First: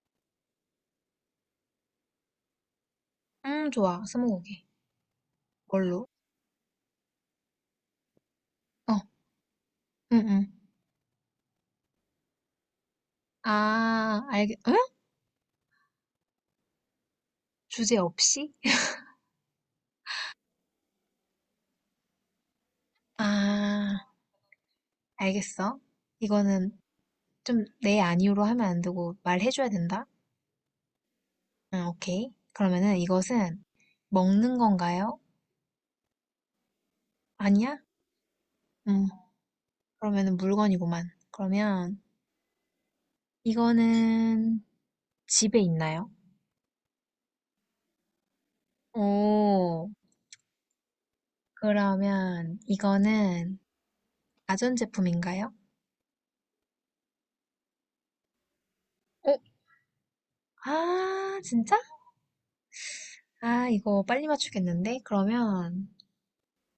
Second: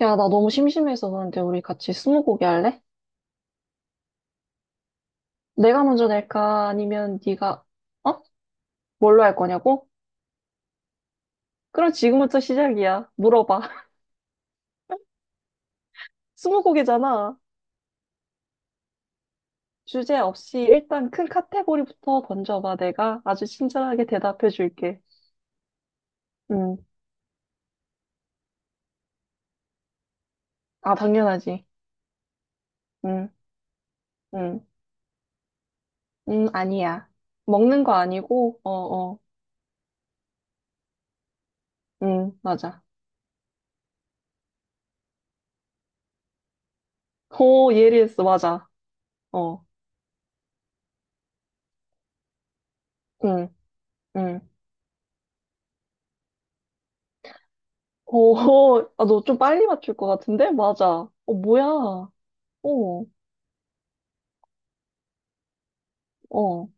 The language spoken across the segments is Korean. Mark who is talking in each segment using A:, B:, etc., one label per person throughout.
A: 야, 나 너무 심심해서 그런데 우리 같이 스무고개 할래?
B: 좋아. 스무고개.
A: 내가
B: 뭘로?
A: 먼저 낼까? 아니면 네가 어?
B: 어,
A: 뭘로 할 거냐고?
B: 응, 응.
A: 그럼 지금부터 시작이야. 물어봐.
B: 아, 알겠, 응?
A: 스무고개잖아.
B: 주제 없이?
A: 주제 없이 일단 큰 카테고리부터 던져봐. 내가 아주
B: 아,
A: 친절하게 대답해 줄게.
B: 알겠어. 이거는
A: 음.
B: 좀 내 아니오로 하면 안 되고 말해줘야 된다?
A: 아, 당연하지.
B: 응, 오케이. 그러면은
A: 음.
B: 이것은 먹는
A: 음.
B: 건가요?
A: 아니야.
B: 아니야?
A: 먹는 거 아니고, 어,
B: 응,
A: 어.
B: 그러면은 물건이구만. 그러면
A: 맞아.
B: 이거는 집에 있나요?
A: 오, 예리했어. 맞아. 어.
B: 오, 그러면
A: 음.
B: 이거는
A: 음.
B: 가전제품인가요?
A: 어, 아, 너
B: 어?
A: 좀 빨리 맞출 것 같은데? 맞아. 어,
B: 아,
A: 뭐야.
B: 진짜?
A: 어,
B: 아, 이거 빨리 맞추겠는데? 그러면
A: 어,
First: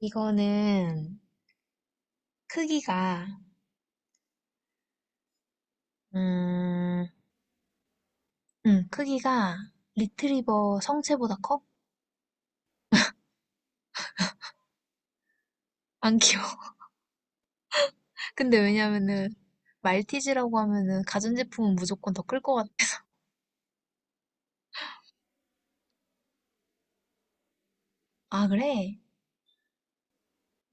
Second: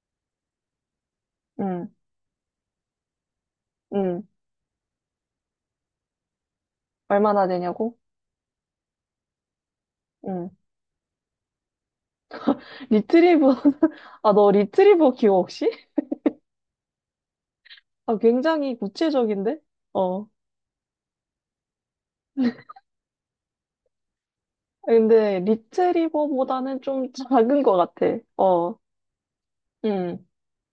B: 이거는
A: 응,
B: 크기가
A: 응.
B: 음,
A: 얼마나 되냐고?
B: 크기가
A: 응.
B: 리트리버 성체보다 커?
A: 리트리버, 아, 너 리트리버 기억 혹시?
B: 안 귀여워.
A: 아,
B: 근데
A: 굉장히
B: 왜냐면은
A: 구체적인데? 어.
B: 말티즈라고 하면은 가전제품은 무조건 더 클 것 같아.
A: 근데 리트리버보다는 좀 작은 것 같아.
B: 아, 그래?
A: 응,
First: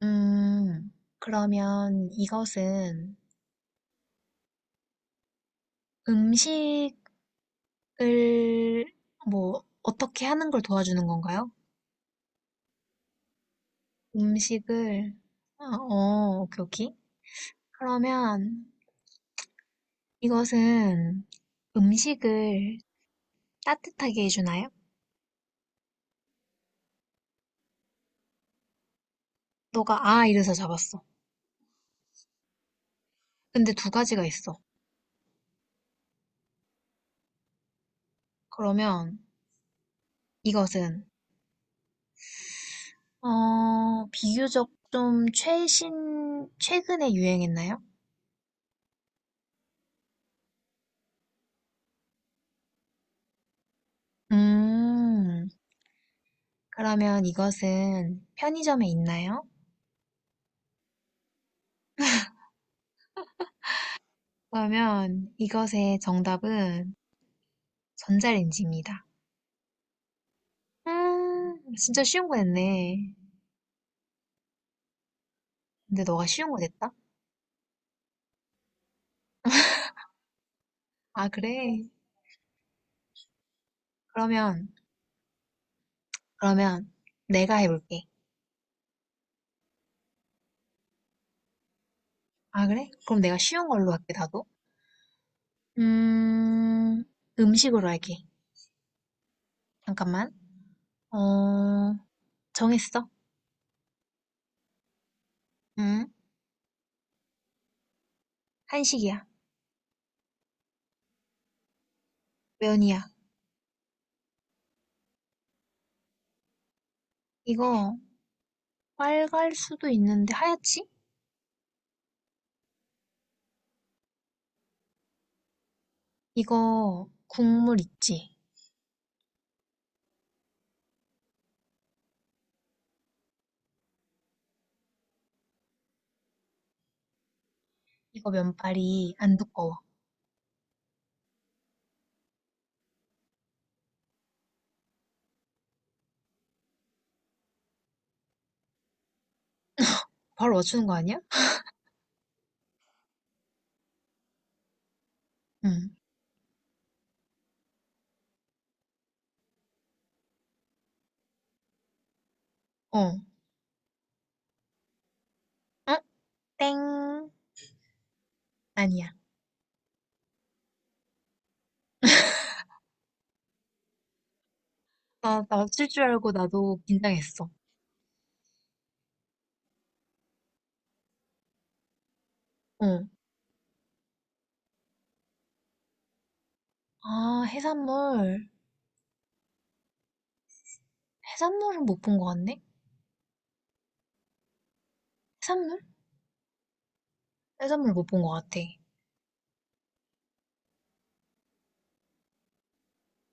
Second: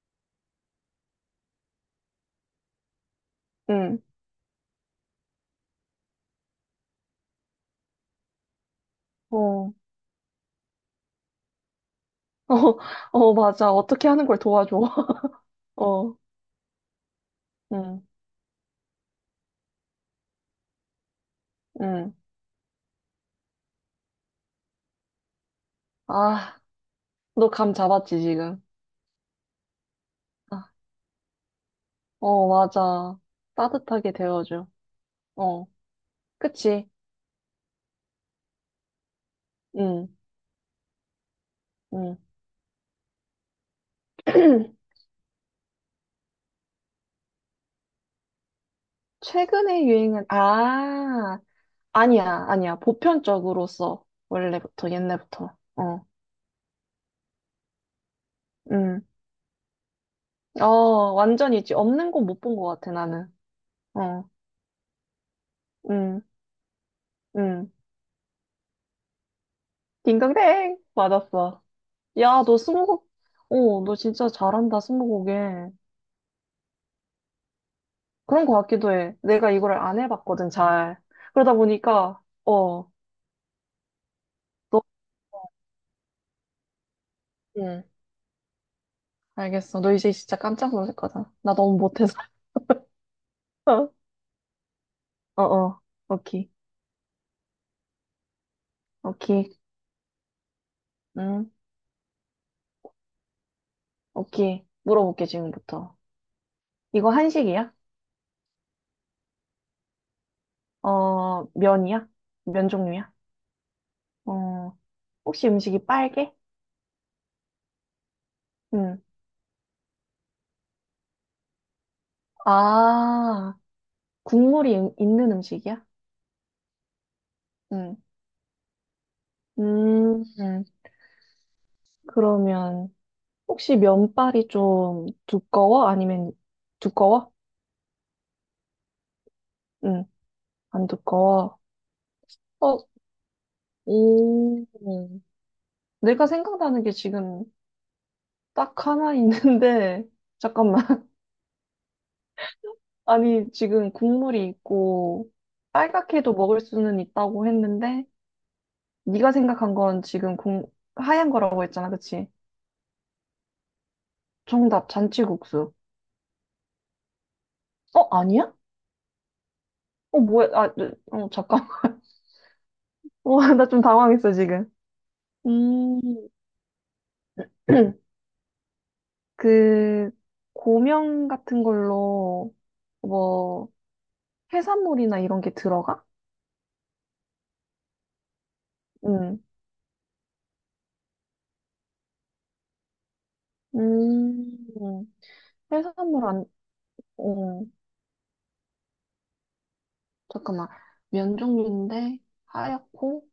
B: 음, 그러면 이것은
A: 응,
B: 음식을 뭐
A: 어,
B: 어떻게 하는 걸 도와주는 건가요?
A: 어, 어, 맞아. 어떻게 하는 걸 도와줘.
B: 음식을 아,
A: 어,
B: 어, 오케이, 오케이.
A: 응,
B: 그러면 이것은
A: 응.
B: 음식을 따뜻하게 해주나요?
A: 아, 너 감 잡았지, 지금?
B: 너가 아 이래서
A: 아,
B: 잡았어.
A: 어, 맞아.
B: 근데 두
A: 따뜻하게
B: 가지가 있어.
A: 데워줘. 어. 그치?
B: 그러면
A: 응,
B: 이것은
A: 응.
B: 어 비교적 좀 최신 최근에 유행했나요?
A: 최근에 유행은, 아, 아니야, 아니야. 보편적으로 써. 원래부터,
B: 음
A: 옛날부터. 어,
B: 그러면 이것은 편의점에
A: 응.
B: 있나요?
A: 어, 완전이지. 없는 건 못 본 것 같아, 나는. 어,
B: 그러면 이것의
A: 응,
B: 정답은
A: 응.
B: 전자레인지입니다.
A: 딩동댕! 맞았어.
B: 진짜 쉬운 거
A: 야, 너 스무고개,
B: 냈네.
A: 어, 너 진짜 잘한다, 스무고개.
B: 근데 너가 쉬운 거 냈다?
A: 그런 것 같기도 해. 내가 이걸 안 해봤거든, 잘.
B: 아
A: 그러다
B: 그래?
A: 보니까, 어,
B: 그러면
A: 너,
B: 그러면 내가
A: 응,
B: 해볼게.
A: 알겠어. 너 이제 진짜 깜짝 놀랄 거다. 나 너무 못해서.
B: 아, 그래? 그럼 내가 쉬운 걸로 할게, 나도.
A: 어 어, 오케이,
B: 음, 음식으로 할게.
A: 오케이,
B: 잠깐만.
A: 응,
B: 어, 정했어.
A: 오케이. 물어볼게, 지금부터.
B: 응?
A: 이거 한식이야?
B: 한식이야.
A: 어, 면이야? 면
B: 면이야.
A: 종류야? 어, 혹시 음식이 빨개?
B: 이거
A: 응.
B: 빨갈 수도 있는데 하얗지?
A: 아, 국물이 있는 음식이야?
B: 이거 국물
A: 응.
B: 있지?
A: 음, 음. 그러면, 혹시 면발이 좀 두꺼워? 아니면 두꺼워?
B: 이거 면발이 안 두꺼워.
A: 응, 안 두꺼워. 어, 오, 내가 생각나는 게 지금 딱 하나 있는데,
B: 바로 맞추는 거
A: 잠깐만.
B: 아니야?
A: 아니, 지금 국물이 있고
B: 응.
A: 빨갛게도 먹을 수는 있다고 했는데 네가 생각한 건 지금 공, 하얀 거라고 했잖아, 그치?
B: 어.
A: 정답, 잔치국수.
B: 어? 땡.
A: 어, 아니야?
B: 아니야.
A: 어, 뭐야? 아, 네, 어, 잠깐. 와, 나 좀 당황했어, 지금.
B: 나 맞출
A: 음,
B: 줄 알고 나도 긴장했어.
A: 그 고명 같은 걸로
B: 어.
A: 뭐 해산물이나 이런 게 들어가?
B: 아, 해산물.
A: 응.
B: 해산물은 못 본 거 같네?
A: 음,
B: 해산물?
A: 해산물 안, 어,
B: 해산물 못 본 거 같아.
A: 잠깐만. 면 종류인데 하얗고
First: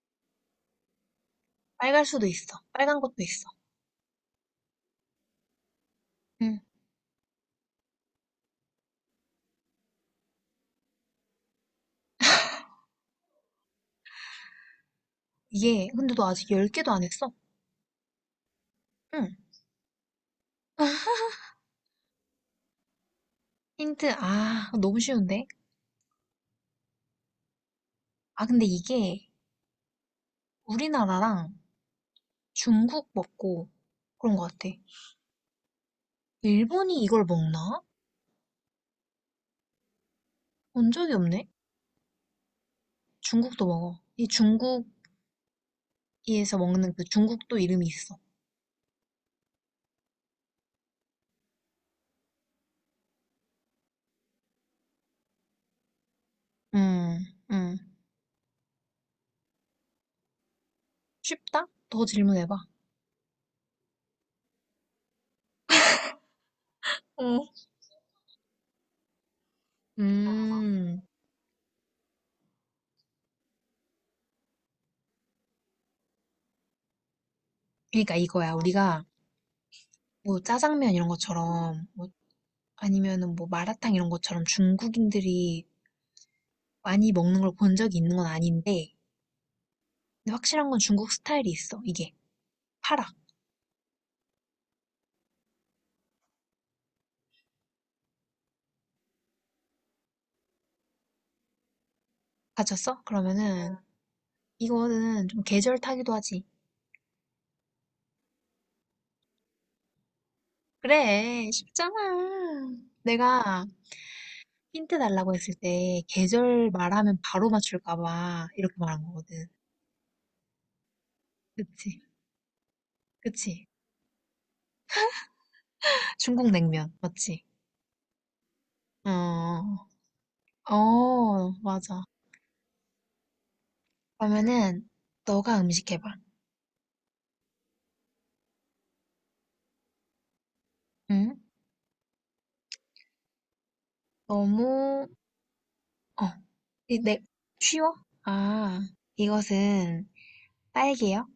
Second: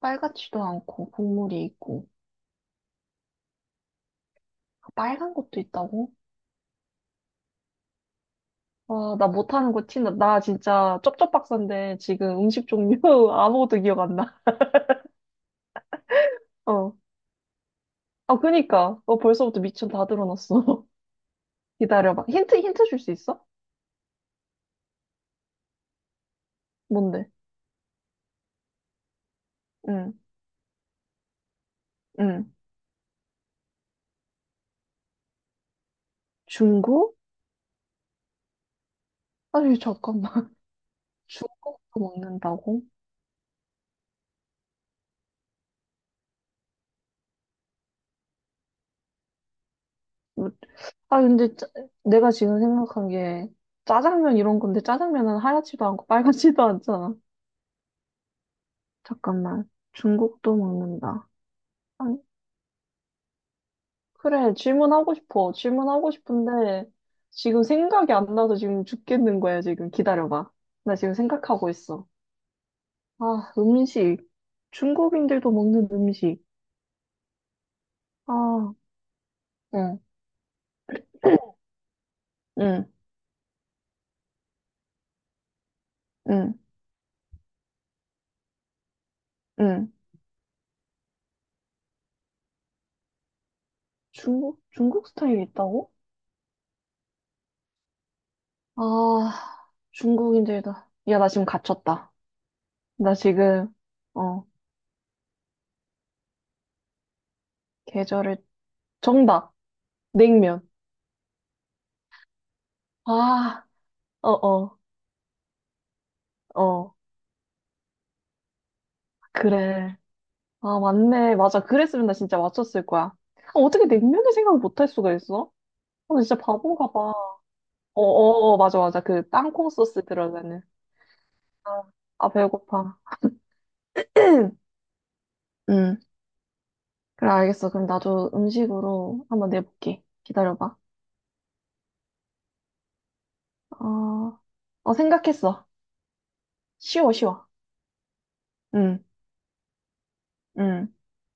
A: 빨갛지도 않고 국물이
B: 빨갈
A: 있고
B: 수도 있어. 빨간 것도 있어.
A: 아, 빨간 것도 있다고?
B: 응.
A: 와, 나 못하는 거 티 나. 나 진짜 쩝쩝박사인데 지금 음식 종류 아무것도 기억 안 나.
B: 이게, 근데 너 아직 10개도
A: 어.
B: 안 했어?
A: 아, 그니까. 어,
B: 응.
A: 벌써부터 미천 다 들어놨어. 기다려봐. 힌트, 힌트 줄 수 있어?
B: 힌트, 아, 너무 쉬운데?
A: 뭔데?
B: 아, 근데 이게
A: 응,
B: 우리나라랑
A: 응.
B: 중국 먹고 그런 것 같아. 일본이
A: 중국?
B: 이걸 먹나?
A: 아니, 잠깐만.
B: 본 적이 없네?
A: 중국도 먹는다고?
B: 중국도 먹어. 이 중국에서 먹는 그 중국도 이름이 있어.
A: 뭐- 아, 근데 내가 지금 생각한 게 짜장면 이런 건데 짜장면은 하얗지도 않고 빨갛지도 않잖아.
B: 음, 음.
A: 잠깐만. 중국도 먹는다.
B: 쉽다? 더 질문해봐.
A: 그래, 질문하고 싶어. 질문하고 싶은데,
B: 어.
A: 지금 생각이 안 나서 지금 죽겠는 거야, 지금. 기다려봐. 나
B: 음,
A: 지금 생각하고 있어. 아, 음식. 중국인들도 먹는 음식.
B: 그러니까 이거야.
A: 아,
B: 우리가
A: 응,
B: 뭐 짜장면 이런 것처럼, 뭐
A: 응,
B: 아니면은 뭐 마라탕 이런 것처럼 중국인들이
A: 응,
B: 많이 먹는 걸 본 적이 있는 건 아닌데
A: 응.
B: 근데 확실한 건 중국 스타일이 있어 이게 파라
A: 중국, 중국 스타일이 있다고? 아, 중국인들도. 야, 나 지금 갇혔다.
B: 가졌어?
A: 나 지금,
B: 그러면은
A: 어,
B: 이거는 좀 계절 타기도 하지
A: 계절을, 정답. 냉면.
B: 그래 쉽잖아
A: 아,
B: 내가
A: 어, 어,
B: 힌트 달라고 했을 때 계절
A: 어.
B: 말하면 바로 맞출까 봐 이렇게 말한 거거든
A: 그래. 아, 맞네. 맞아.
B: 그치
A: 그랬으면 나 진짜 맞췄을 거야. 아,
B: 그치
A: 어떻게 냉면을 생각을 못 할 수가 있어? 아, 진짜
B: 중국
A: 바본가
B: 냉면
A: 봐.
B: 맞지?
A: 어, 어, 어, 맞아, 맞아. 그 땅콩
B: 어,
A: 소스 들어가는.
B: 어,
A: 아,
B: 맞아
A: 아, 배고파.
B: 그러면은 너가 음식
A: 응.
B: 해봐
A: 그래, 알겠어. 그럼 나도 음식으로 한번 내볼게. 기다려봐.
B: 응?
A: 어, 어,
B: 너무
A: 생각했어.
B: 어, 이
A: 쉬워,
B: 네,
A: 쉬워.
B: 쉬워? 아,
A: 응,
B: 이것은
A: 응.
B: 빨개요?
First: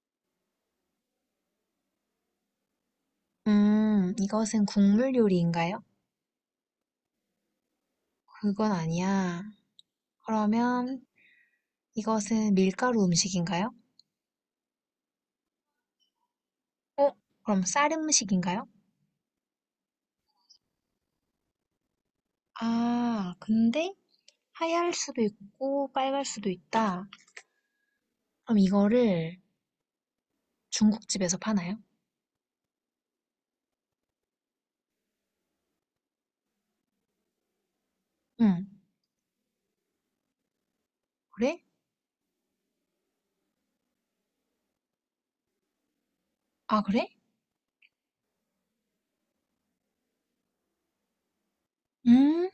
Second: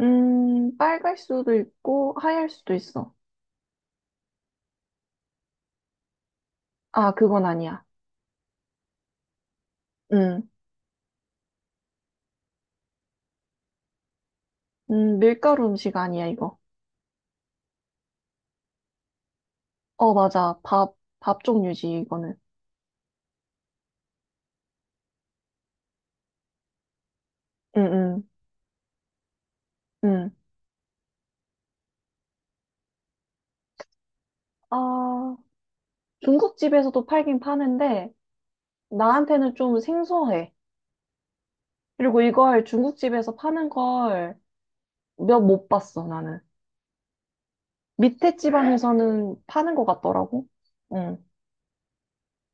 A: 빨갈 수도 있고, 하얄 수도 있어.
B: 이것은 국물 요리인가요?
A: 아, 그건 아니야.
B: 그건 아니야.
A: 응.
B: 그러면 이것은 밀가루 음식인가요?
A: 밀가루 음식 아니야, 이거.
B: 어, 그럼 쌀 음식인가요?
A: 어, 맞아. 밥, 밥 종류지, 이거는.
B: 아, 근데 하얄 수도 있고 빨갈 수도 있다.
A: 응, 응,
B: 그럼 이거를
A: 응.
B: 중국집에서 파나요?
A: 아, 중국집에서도 팔긴 파는데,
B: 응,
A: 나한테는 좀 생소해.
B: 그래?
A: 그리고 이걸 중국집에서 파는 걸 몇 못 봤어, 나는.
B: 아, 그래?
A: 밑에 지방에서는 파는 것 같더라고. 응.
B: 음,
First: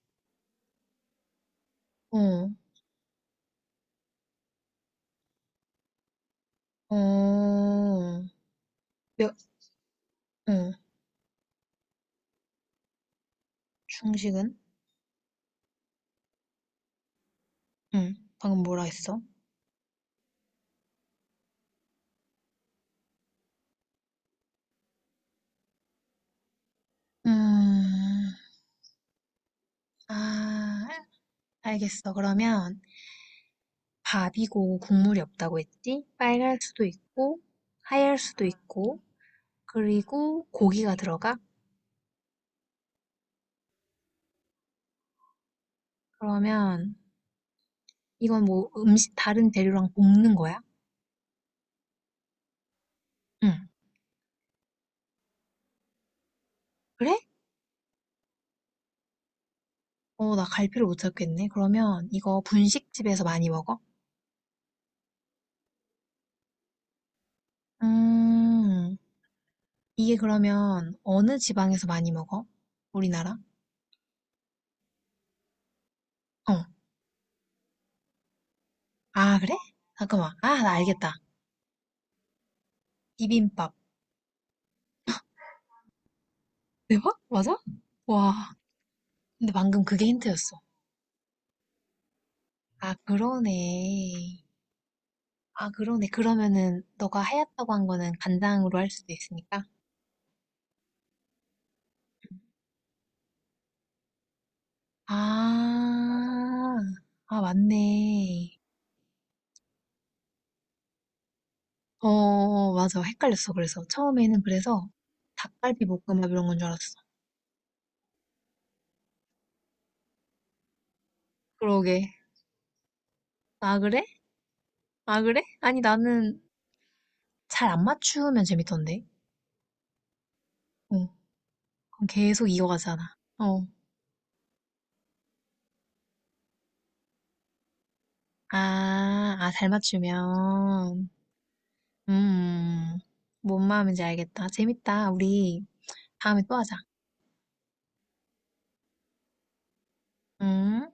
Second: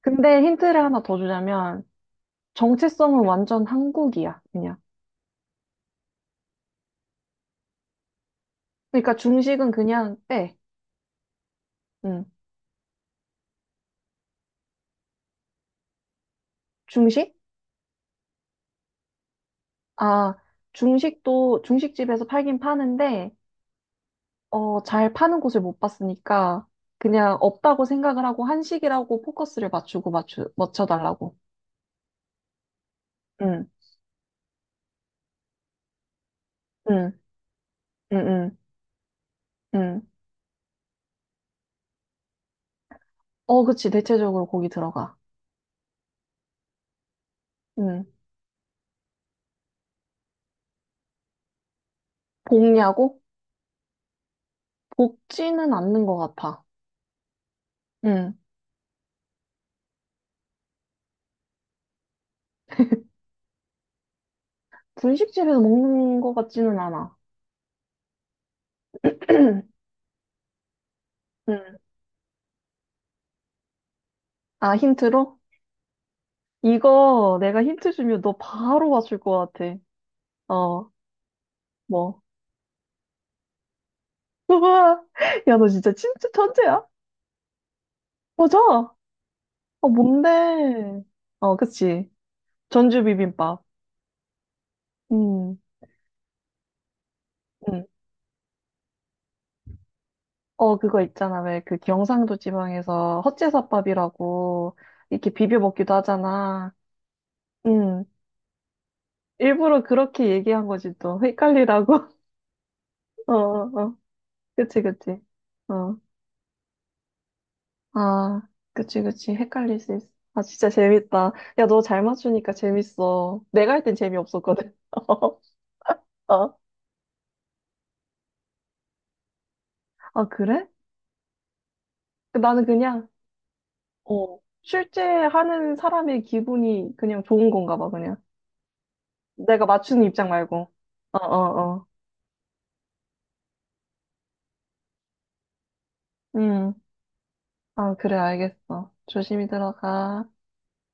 A: 근데 힌트를 하나 더 주자면,
B: 어,
A: 정체성은 완전 한국이야, 그냥.
B: 어,
A: 그러니까
B: 몇,
A: 중식은 그냥 빼.
B: 어,
A: 응.
B: 중식은?
A: 중식?
B: 응, 방금 뭐라 했어?
A: 아, 중식도, 중식집에서 팔긴 파는데, 어, 잘 파는 곳을 못 봤으니까
B: 음,
A: 그냥 없다고 생각을 하고 한식이라고 포커스를
B: 아,
A: 맞춰달라고.
B: 알겠어. 그러면
A: 응,
B: 밥이고 국물이 없다고 했지? 빨갈 수도
A: 응,
B: 있고,
A: 응,
B: 하얄 수도
A: 응,
B: 있고,
A: 응.
B: 그리고 고기가 들어가?
A: 어, 그치. 대체적으로 고기 들어가.
B: 그러면
A: 응.
B: 이건 뭐 음식 다른 재료랑 볶는 거야?
A: 볶냐고?
B: 응.
A: 볶지는 않는 것 같아.
B: 그래?
A: 응.
B: 어, 나 갈피를 못 찾겠네. 그러면 이거 분식집에서 많이 먹어?
A: 분식집에서 먹는 것 같지는 않아.
B: 음, 이게 그러면 어느
A: 응.
B: 지방에서 많이 먹어? 우리나라?
A: 아, 힌트로?
B: 어.
A: 이거 내가 힌트 주면 너 바로 맞출
B: 아,
A: 것
B: 그래?
A: 같아.
B: 잠깐만. 아, 나
A: 어,
B: 알겠다.
A: 뭐.
B: 비빔밥.
A: 우와, 야, 너 진짜 진짜 천재야?
B: 대박? 맞아? 와.
A: 맞아.
B: 근데 방금
A: 어,
B: 그게 힌트였어.
A: 뭔데? 어, 그치.
B: 아,
A: 전주 비빔밥.
B: 그러네.
A: 음,
B: 아, 그러네. 그러면은 너가 하얗다고
A: 음.
B: 한 거는 간장으로 할 수도 있으니까.
A: 어, 그거 있잖아. 왜 그 경상도 지방에서 헛제사밥이라고 이렇게 비벼 먹기도 하잖아.
B: 아, 아,
A: 음,
B: 맞네.
A: 일부러 그렇게 얘기한 거지, 또. 헷갈리라고.
B: 어, 어, 맞아.
A: 어,
B: 헷갈렸어.
A: 어,
B: 그래서
A: 어.
B: 처음에는
A: 그치,
B: 그래서
A: 그치.
B: 닭갈비
A: 어.
B: 볶음밥 이런 건 줄 알았어.
A: 아, 그치, 그치. 헷갈릴 수 있어. 아, 진짜 재밌다. 야, 너
B: 그러게.
A: 잘 맞추니까 재밌어. 내가
B: 아,
A: 할 땐
B: 그래?
A: 재미없었거든.
B: 아, 그래? 아니, 나는
A: 어,
B: 잘 안 맞추면 재밌던데.
A: 아, 그래?
B: 어, 그럼 계속
A: 나는 그냥
B: 이어가잖아. 어.
A: 어, 실제 하는 사람의 기분이 그냥 좋은 건가 봐, 그냥.
B: 아, 아,
A: 내가
B: 잘
A: 맞추는 입장 말고.
B: 맞추면.
A: 어, 어, 어.
B: 음, 뭔 마음인지 알겠다. 재밌다. 우리 다음에 또
A: 음.
B: 하자.
A: 아, 그래, 알겠어. 조심히 들어가.
B: 음.